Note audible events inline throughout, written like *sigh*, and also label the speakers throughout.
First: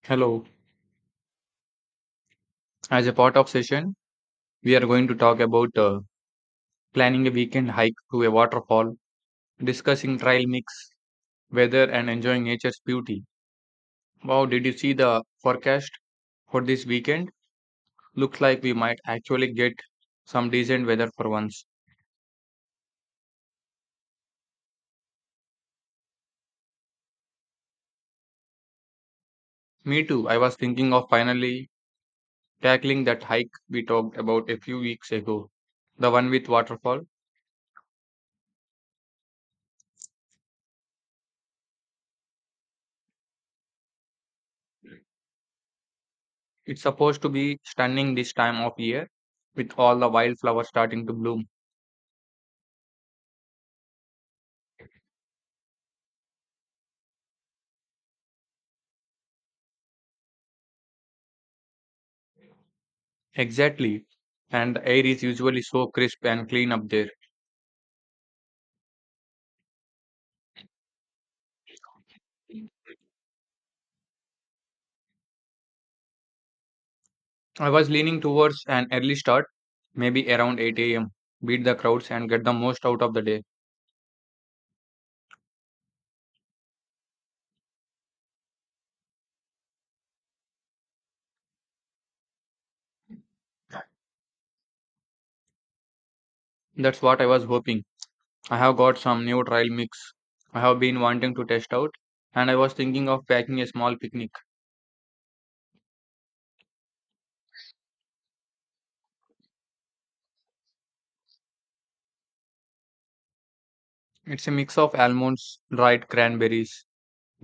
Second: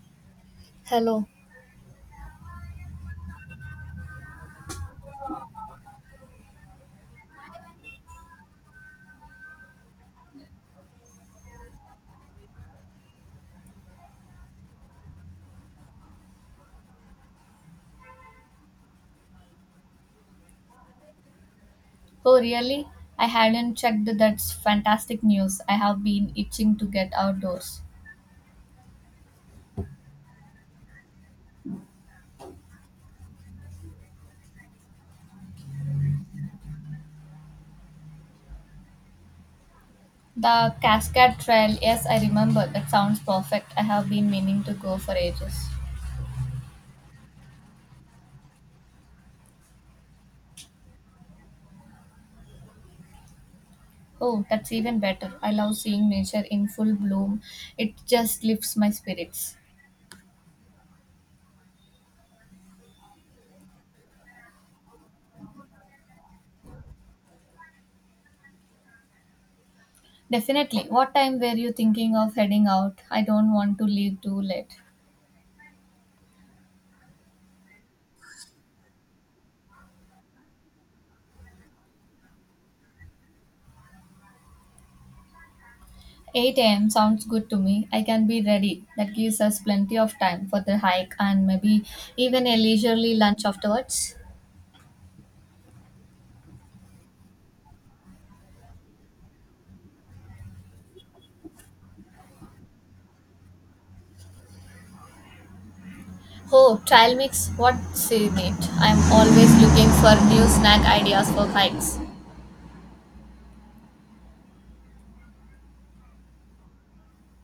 Speaker 1: Hello.
Speaker 2: Hello.
Speaker 1: As a part of session, we are going to talk about planning a weekend hike to a waterfall, discussing trail mix, weather, and enjoying nature's beauty. Wow, did you see the forecast for this weekend? Looks like we might actually get some decent weather for once.
Speaker 2: Oh, really? I hadn't checked. That's fantastic news. I have been itching to get outdoors.
Speaker 1: Me too. I was thinking of finally tackling that hike we talked about a few weeks ago, the one with waterfall.
Speaker 2: The Cascade Trail, yes, I remember. That sounds perfect. I have been meaning to go for ages.
Speaker 1: It's supposed to be stunning this time of year with all the wildflowers starting to bloom.
Speaker 2: Oh, that's even better. I love seeing nature in full bloom. It just lifts my spirits.
Speaker 1: Exactly. And the air is usually so crisp and clean up there.
Speaker 2: Definitely. What time were you thinking of heading out? I don't want to leave too late.
Speaker 1: I was leaning towards an early start, maybe around 8 a.m., beat the crowds and get the most out of the day.
Speaker 2: 8 a.m. sounds good to me. I can be ready. That gives us plenty of time for the hike and maybe even a leisurely lunch afterwards.
Speaker 1: That's what I was hoping. I have got some new trail mix I have been wanting to test out, and I was thinking of packing a small picnic.
Speaker 2: Oh, trail mix, what's in it? I'm always looking for new snack ideas for hikes.
Speaker 1: It's a mix of almonds, dried cranberries,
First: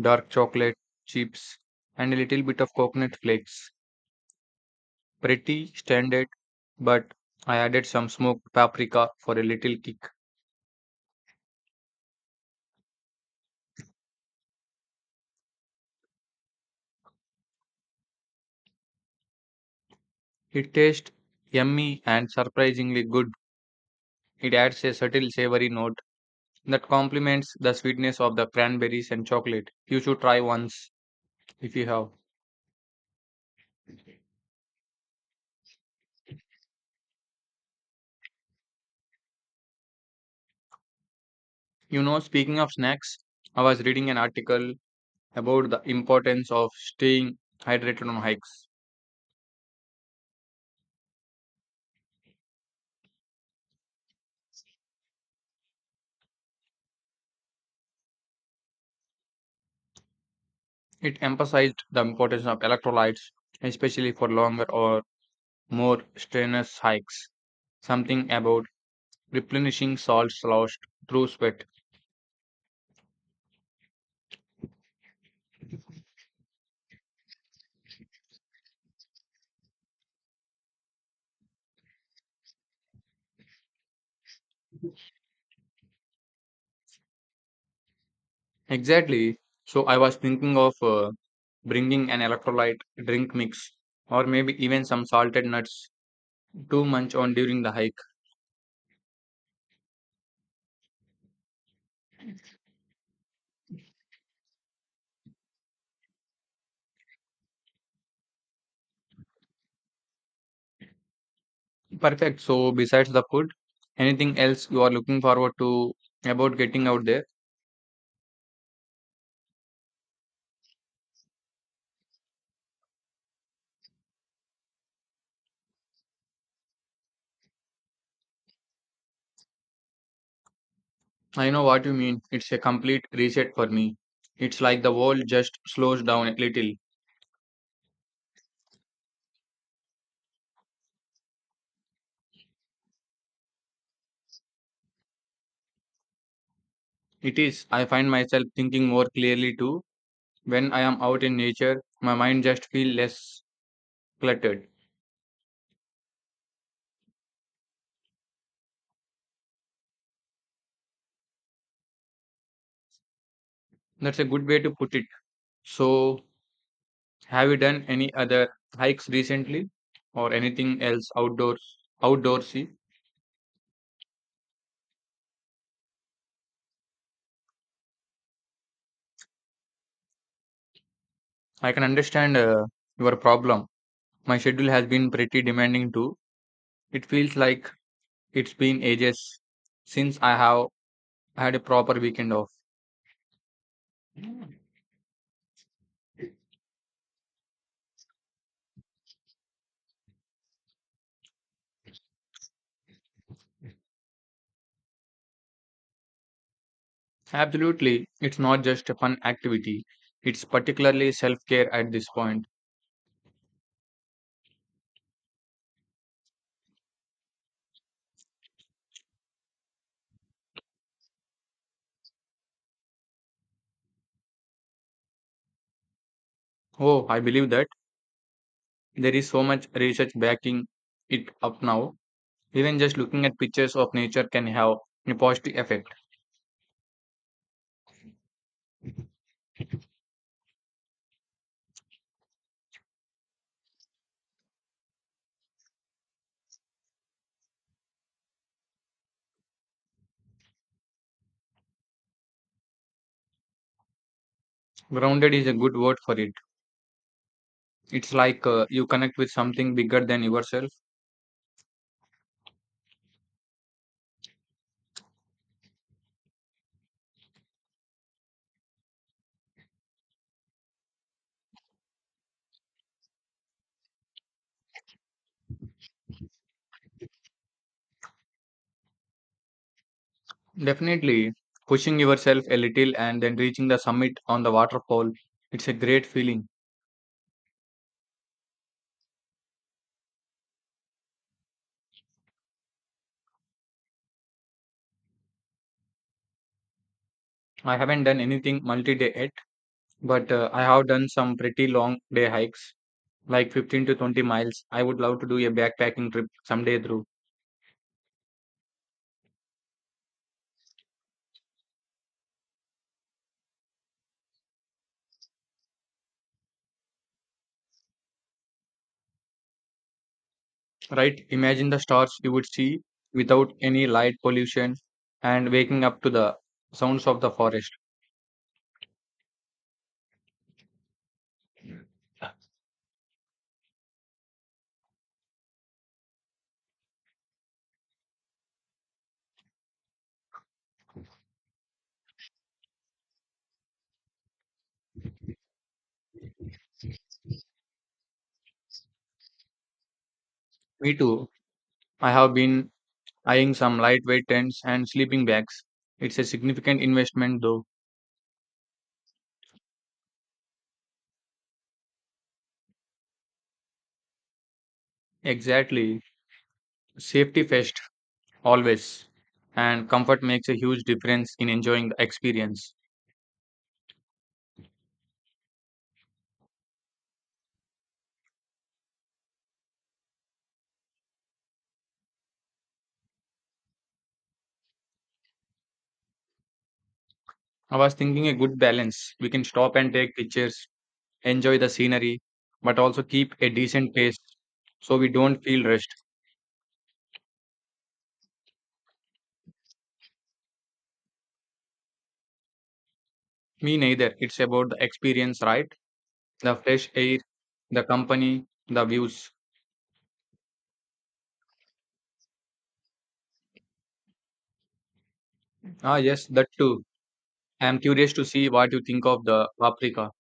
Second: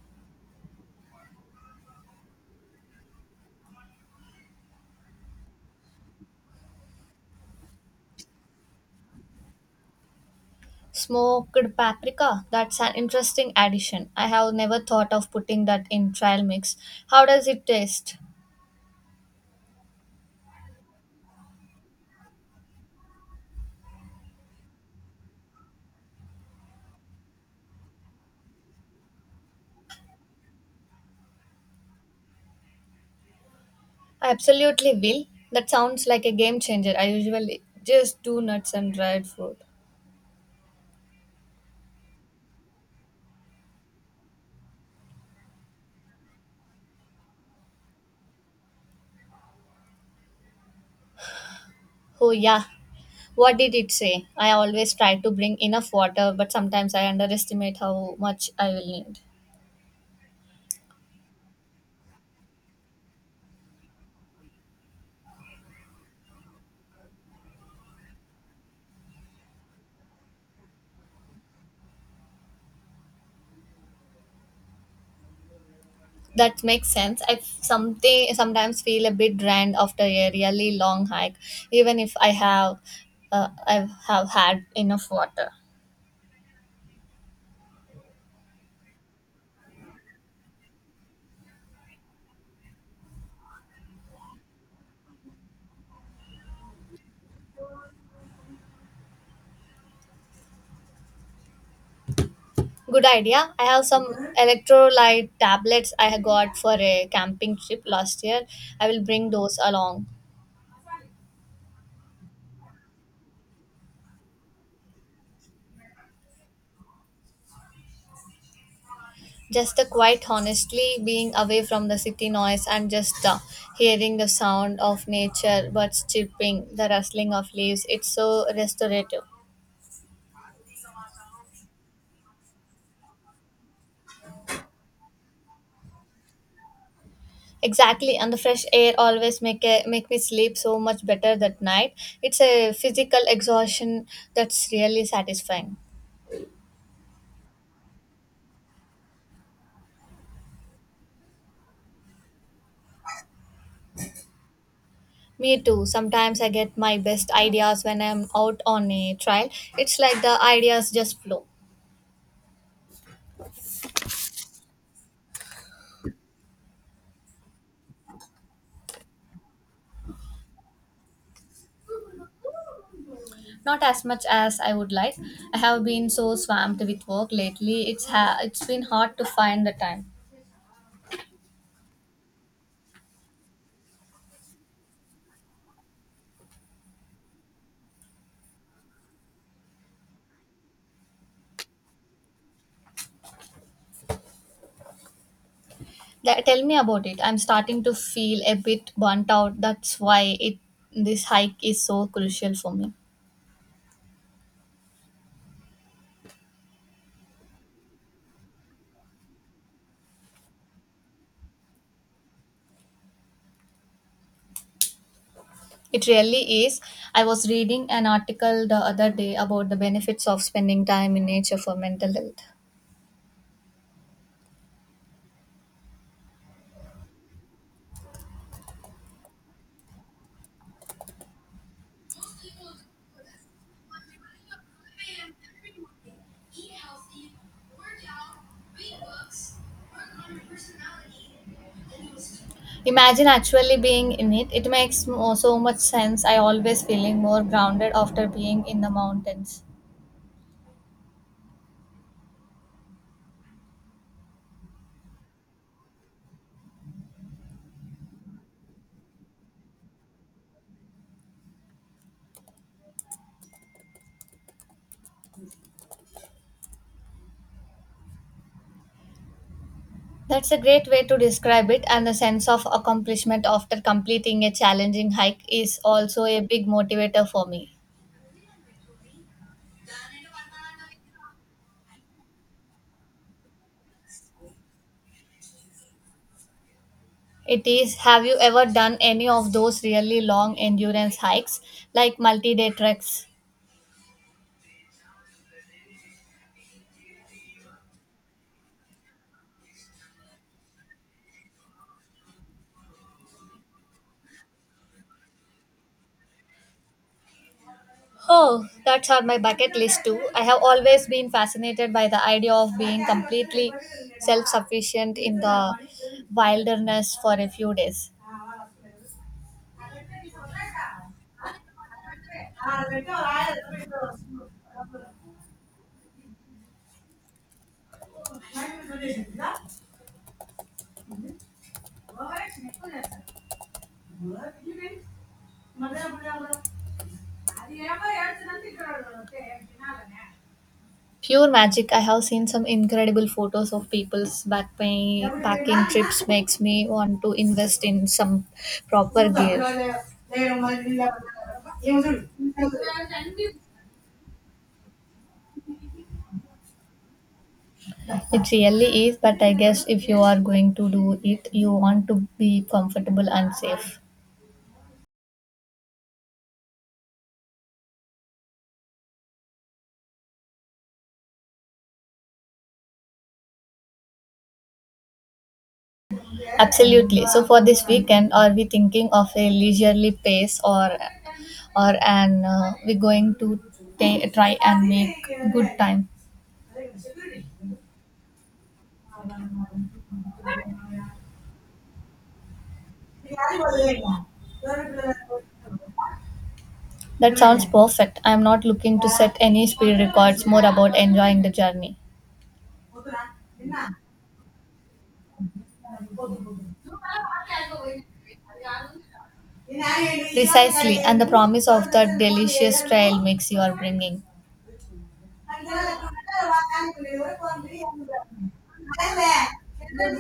Speaker 1: dark chocolate, chips, and a little bit of coconut flakes. Pretty standard, but I added some smoked paprika for a little kick.
Speaker 2: Smoked paprika, that's an interesting addition. I have never thought of putting that in trail mix. How does it taste?
Speaker 1: It tastes yummy and surprisingly good. It adds a subtle savory note that complements the sweetness of the cranberries and chocolate. You should try once if you have.
Speaker 2: I absolutely will. That sounds like a game changer. I usually just do nuts and dried fruit.
Speaker 1: Speaking of snacks, I was reading an article about the importance of staying hydrated on hikes.
Speaker 2: Oh, yeah, what did it say? I always try to bring enough water, but sometimes I underestimate how much I will need.
Speaker 1: It emphasized the importance of electrolytes, especially for longer or more strenuous hikes. Something about replenishing salts lost through sweat.
Speaker 2: That makes sense. I something sometimes feel a bit drained after a really long hike, even if I have I have had enough water.
Speaker 1: Exactly. So I was thinking of bringing an electrolyte drink mix, or maybe even some salted nuts to munch on during the hike.
Speaker 2: Good idea. I have some electrolyte tablets I got for a camping trip last year. I will bring those along.
Speaker 1: Perfect. So, besides the food, anything else you are looking forward to about getting out there?
Speaker 2: Just the quiet, honestly, being away from the city noise and just hearing the sound of nature, birds chirping, the rustling of leaves. It's so restorative.
Speaker 1: I know what you mean. It's a complete reset for me. It's like the world just slows down a little.
Speaker 2: Exactly, and the fresh air always make a, make me sleep so much better that night. It's a physical exhaustion that's really satisfying.
Speaker 1: It is. I find myself thinking more clearly too. When I am out in nature, my mind just feels less cluttered.
Speaker 2: Me too. Sometimes I get my best ideas when I'm out on a trail. It's like the ideas just flow.
Speaker 1: That's a good way to put it. So, have you done any other hikes recently or anything else outdoorsy?
Speaker 2: Not as much as I would like. I have been so swamped with work lately. It's been hard to find the time.
Speaker 1: I can understand your problem. My schedule has been pretty demanding too. It feels like it's been ages since I have had a proper weekend off.
Speaker 2: Tell me about it. I'm starting to feel a bit burnt out. That's why it this hike is so crucial for me.
Speaker 1: Absolutely. It's not just a fun activity. It's particularly self-care at this point.
Speaker 2: It really is. I was reading an article the other day about the benefits of spending time in nature for mental health.
Speaker 1: Oh, I believe that there is so much research backing it up now. Even just looking at pictures of nature can have a positive effect.
Speaker 2: Imagine actually being in it. It makes so much sense. I always feeling more grounded after being in the mountains.
Speaker 1: Grounded is a good word for it. It's like you connect with something bigger than yourself.
Speaker 2: That's a great way to describe it, and the sense of accomplishment after completing a challenging hike is also a big motivator for me.
Speaker 1: Definitely pushing yourself a little and then reaching the summit on the waterfall. It's a great feeling.
Speaker 2: It is, have you ever done any of those really long endurance hikes, like multi day treks?
Speaker 1: I haven't done anything multi day yet, but I have done some pretty long day hikes, like 15 to 20 miles. I would love to do a backpacking trip someday through.
Speaker 2: Oh, that's on my bucket list too. I have always been fascinated by the idea of being completely self sufficient in the wilderness for a few days.
Speaker 1: Right? Imagine the stars you would see without any light pollution and waking up to the sounds of the forest.
Speaker 2: Pure magic. I have seen some incredible photos of people's backpacking packing trips makes me want to invest in some proper gear.
Speaker 1: Me too. I have been eyeing some lightweight tents and sleeping bags. It's a significant investment though.
Speaker 2: It really is, but I guess if you are going to do it, you want to be comfortable and safe.
Speaker 1: Exactly. Safety first, always. And comfort makes a huge difference in enjoying the experience.
Speaker 2: Absolutely. So for this weekend, are we thinking of a leisurely pace or an we're going to try and make good time?
Speaker 1: I was thinking a good balance. We can stop and take pictures, enjoy the scenery, but also keep a decent pace so we don't feel rushed.
Speaker 2: That sounds perfect. I'm not looking to set any speed records, more about enjoying the journey.
Speaker 1: Me neither. It's about the experience, right? The fresh air, the company, the views.
Speaker 2: Precisely, and the promise of that delicious trail mix you are bringing.
Speaker 1: Ah, yes, that too. I am curious to see what you think of the paprika.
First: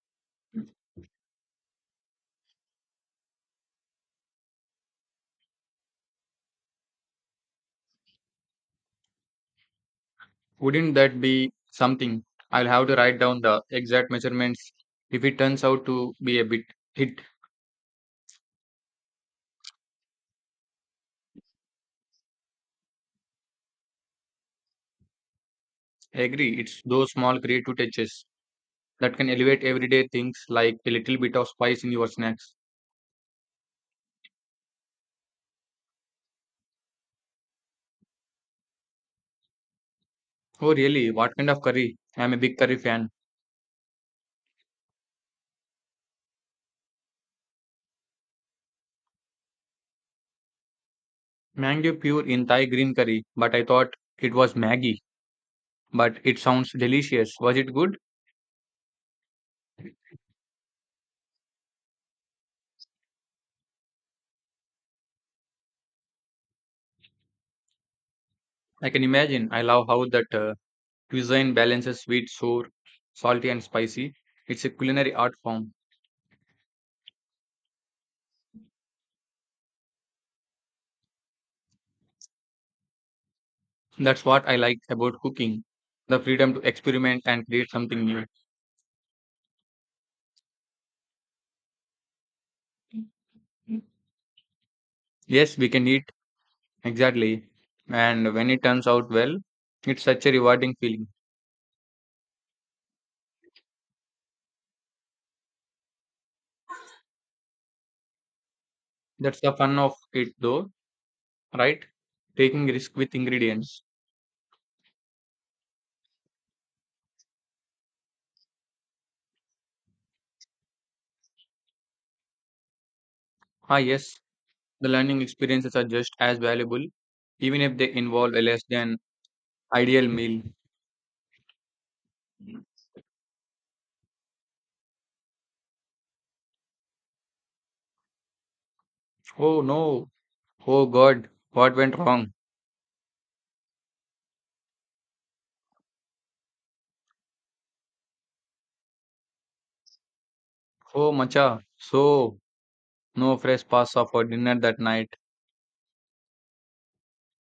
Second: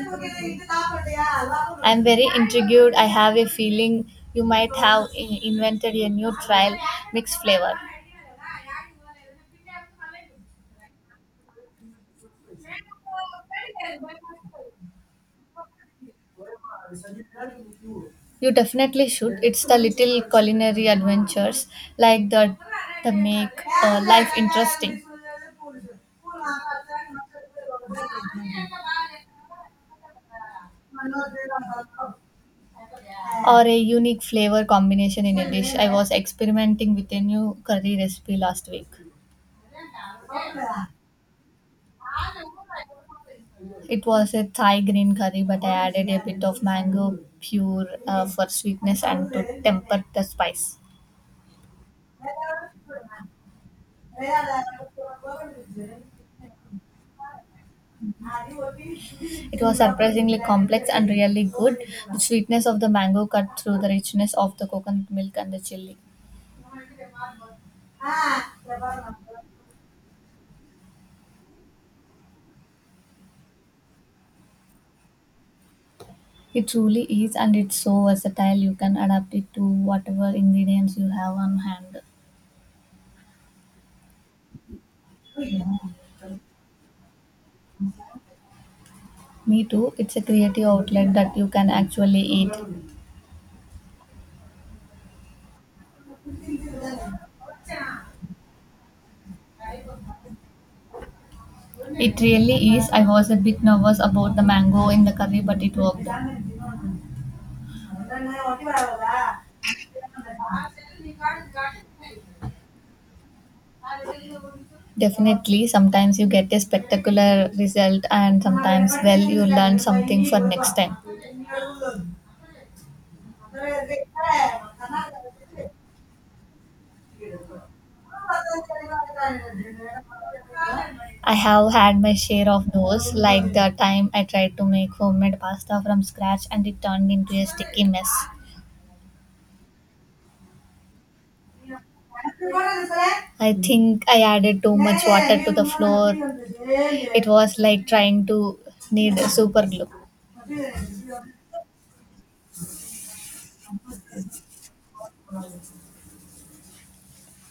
Speaker 2: I'm very intrigued. I have a feeling you might have invented a new trial mix flavor.
Speaker 1: Wouldn't that be something? I'll have to write down the exact measurements if it turns out to be a bit hit.
Speaker 2: You definitely should. It's the little culinary adventures like that that make life interesting.
Speaker 1: I agree, it's those small creative touches that can elevate everyday things like a little bit of spice in your snacks.
Speaker 2: Or a unique flavor combination in a dish. I was experimenting with a new curry recipe last week.
Speaker 1: Oh, really? What kind of curry? I'm a big curry fan.
Speaker 2: It was a Thai green curry, but I added a bit of mango pure for sweetness and to temper the spice.
Speaker 1: Mango pure in Thai green curry, but I thought it was Maggie. But it sounds delicious. Was it good?
Speaker 2: It was surprisingly complex and really good. The sweetness of the mango cut through the richness of the coconut milk and the chili.
Speaker 1: I can imagine. I love how that cuisine balances sweet, sour, salty, and spicy. It's a culinary art form.
Speaker 2: It truly is, and it's so versatile. You can adapt it to whatever ingredients you have on hand.
Speaker 1: That's what I like about cooking the freedom to experiment and create something new.
Speaker 2: Me too. It's a creative outlet that you can actually eat.
Speaker 1: Yes, we can eat, exactly. And when it turns out well, it's such a rewarding feeling.
Speaker 2: It really is. I was a bit nervous about the mango in the curry, but it worked.
Speaker 1: That's the fun of it, though, right? Taking risk with ingredients.
Speaker 2: Definitely, sometimes you get a spectacular result, and sometimes, well, you learn something for next time.
Speaker 1: Ah, yes, the learning experiences are just as valuable, even if they involve a less than ideal meal.
Speaker 2: I have had my share of those, like the time I tried to make homemade pasta from scratch and it turned into a sticky mess.
Speaker 1: Oh no, oh God, what went wrong?
Speaker 2: I think I added too much water to the flour. It was like trying to knead super glue.
Speaker 1: Oh, Macha, so no fresh pasta for dinner that night.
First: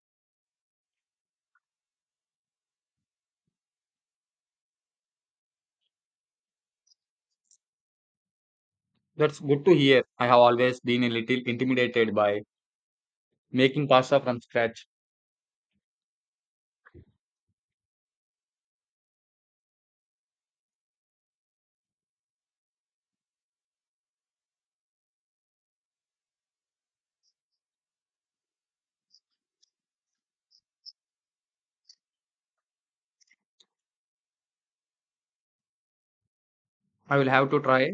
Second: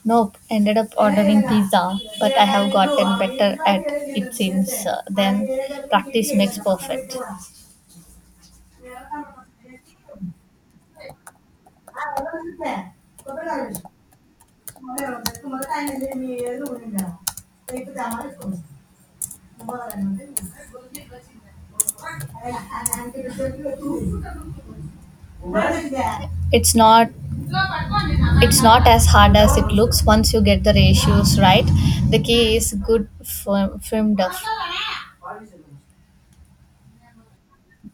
Speaker 2: Nope, ended up ordering pizza, but I have gotten better at it since then. Practice makes perfect.
Speaker 1: That's good to hear. I have always been a little intimidated by making pasta from scratch.
Speaker 2: It's not it's not as hard as it looks once you get the ratios right. The key is good firm duff.
Speaker 1: I will have to try.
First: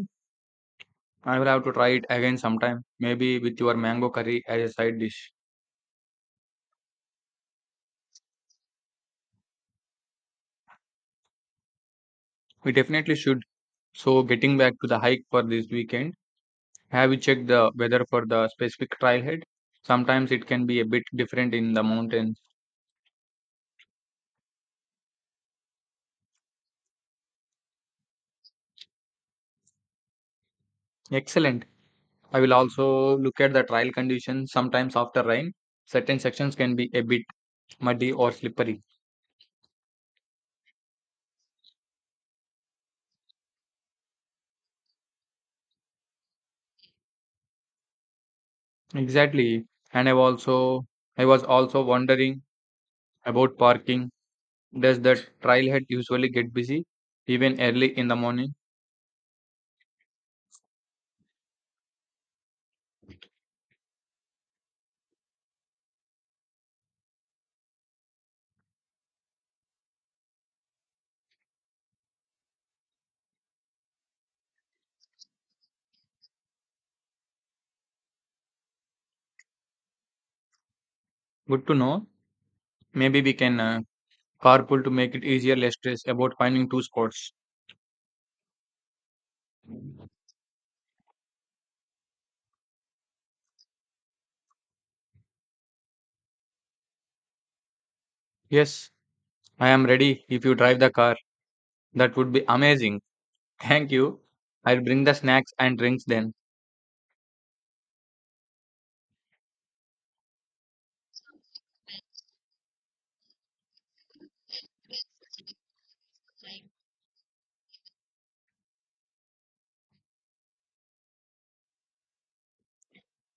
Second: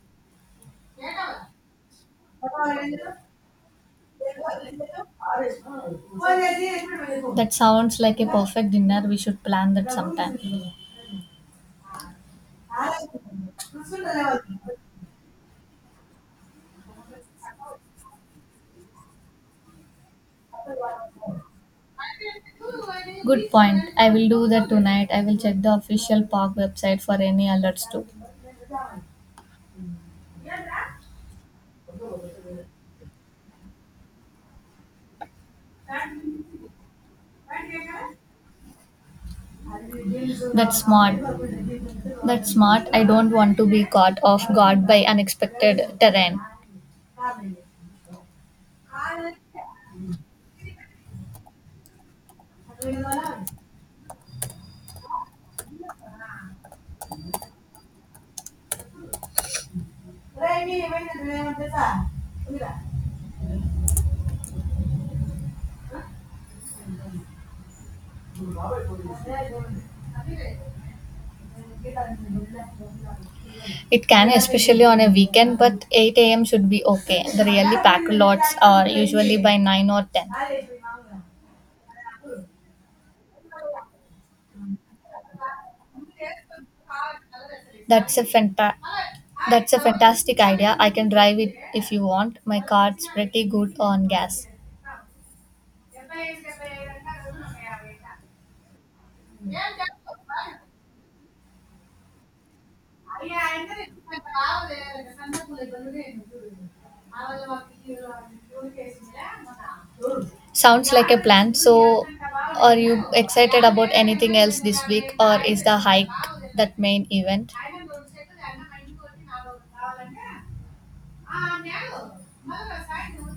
Speaker 1: I will have to try it again sometime, maybe with your mango curry as a side dish.
Speaker 2: That sounds like a perfect dinner. We should plan that sometime.
Speaker 1: We definitely should. So, getting back to the hike for this weekend, have you checked the weather for the specific trailhead? Sometimes it can be a bit different in the mountains.
Speaker 2: Good point. I will do that tonight. I will check the official park website for any alerts too.
Speaker 1: Excellent. I will also look at the trail conditions. Sometimes after rain, certain sections can be a bit muddy or slippery.
Speaker 2: That's smart. That's smart. I don't want to be caught off guard by unexpected terrain.
Speaker 1: Exactly. And I was also wondering about parking. Does the trailhead usually get busy even early in the morning?
Speaker 2: It can, especially on a weekend, but 8 a.m. should be okay. The really packed lots are usually by 9 or 10.
Speaker 1: Good to know. Maybe we can carpool to make it easier, less stress about finding two spots.
Speaker 2: That's a fanta- That's a fantastic idea. I can drive it if you want. My car's pretty good on gas.
Speaker 1: Yes, I am ready if you drive the car. That would be amazing. *laughs* Thank you. I'll bring the snacks and drinks then.
Speaker 2: Sounds like a plan. So, are you excited about anything else this week, or is the hike that main event?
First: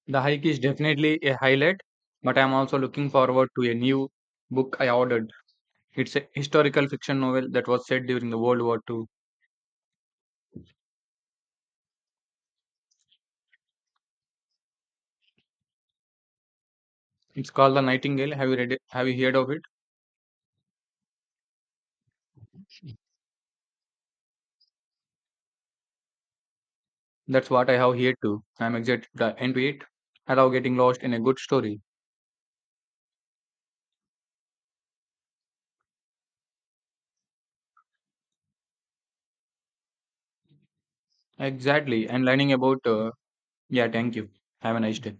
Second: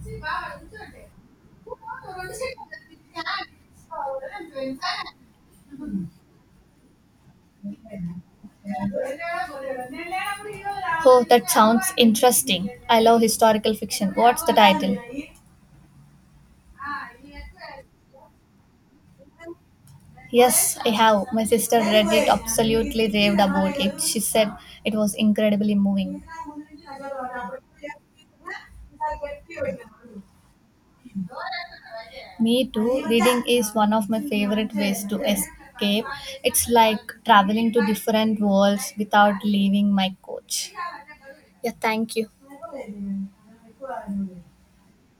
Speaker 1: The hike is definitely a highlight, but I'm also looking forward to a new book I ordered. It's a historical fiction novel that was set during the World War II.
Speaker 2: Oh, that sounds interesting. I love historical fiction. What's the title?
Speaker 1: It's called the Nightingale. Have you read it? Have you heard of it?
Speaker 2: Yes, I have. My sister read it, absolutely raved about it. She said it was incredibly moving.
Speaker 1: That's what I have here too. I'm excited to into it. I love getting lost in a good story.
Speaker 2: Me too. Reading is one of my favorite ways to escape. It's like traveling to different worlds without leaving my couch. Yeah,
Speaker 1: Exactly.
Speaker 2: thank
Speaker 1: And
Speaker 2: you.
Speaker 1: learning about, yeah, thank you. Have a nice day.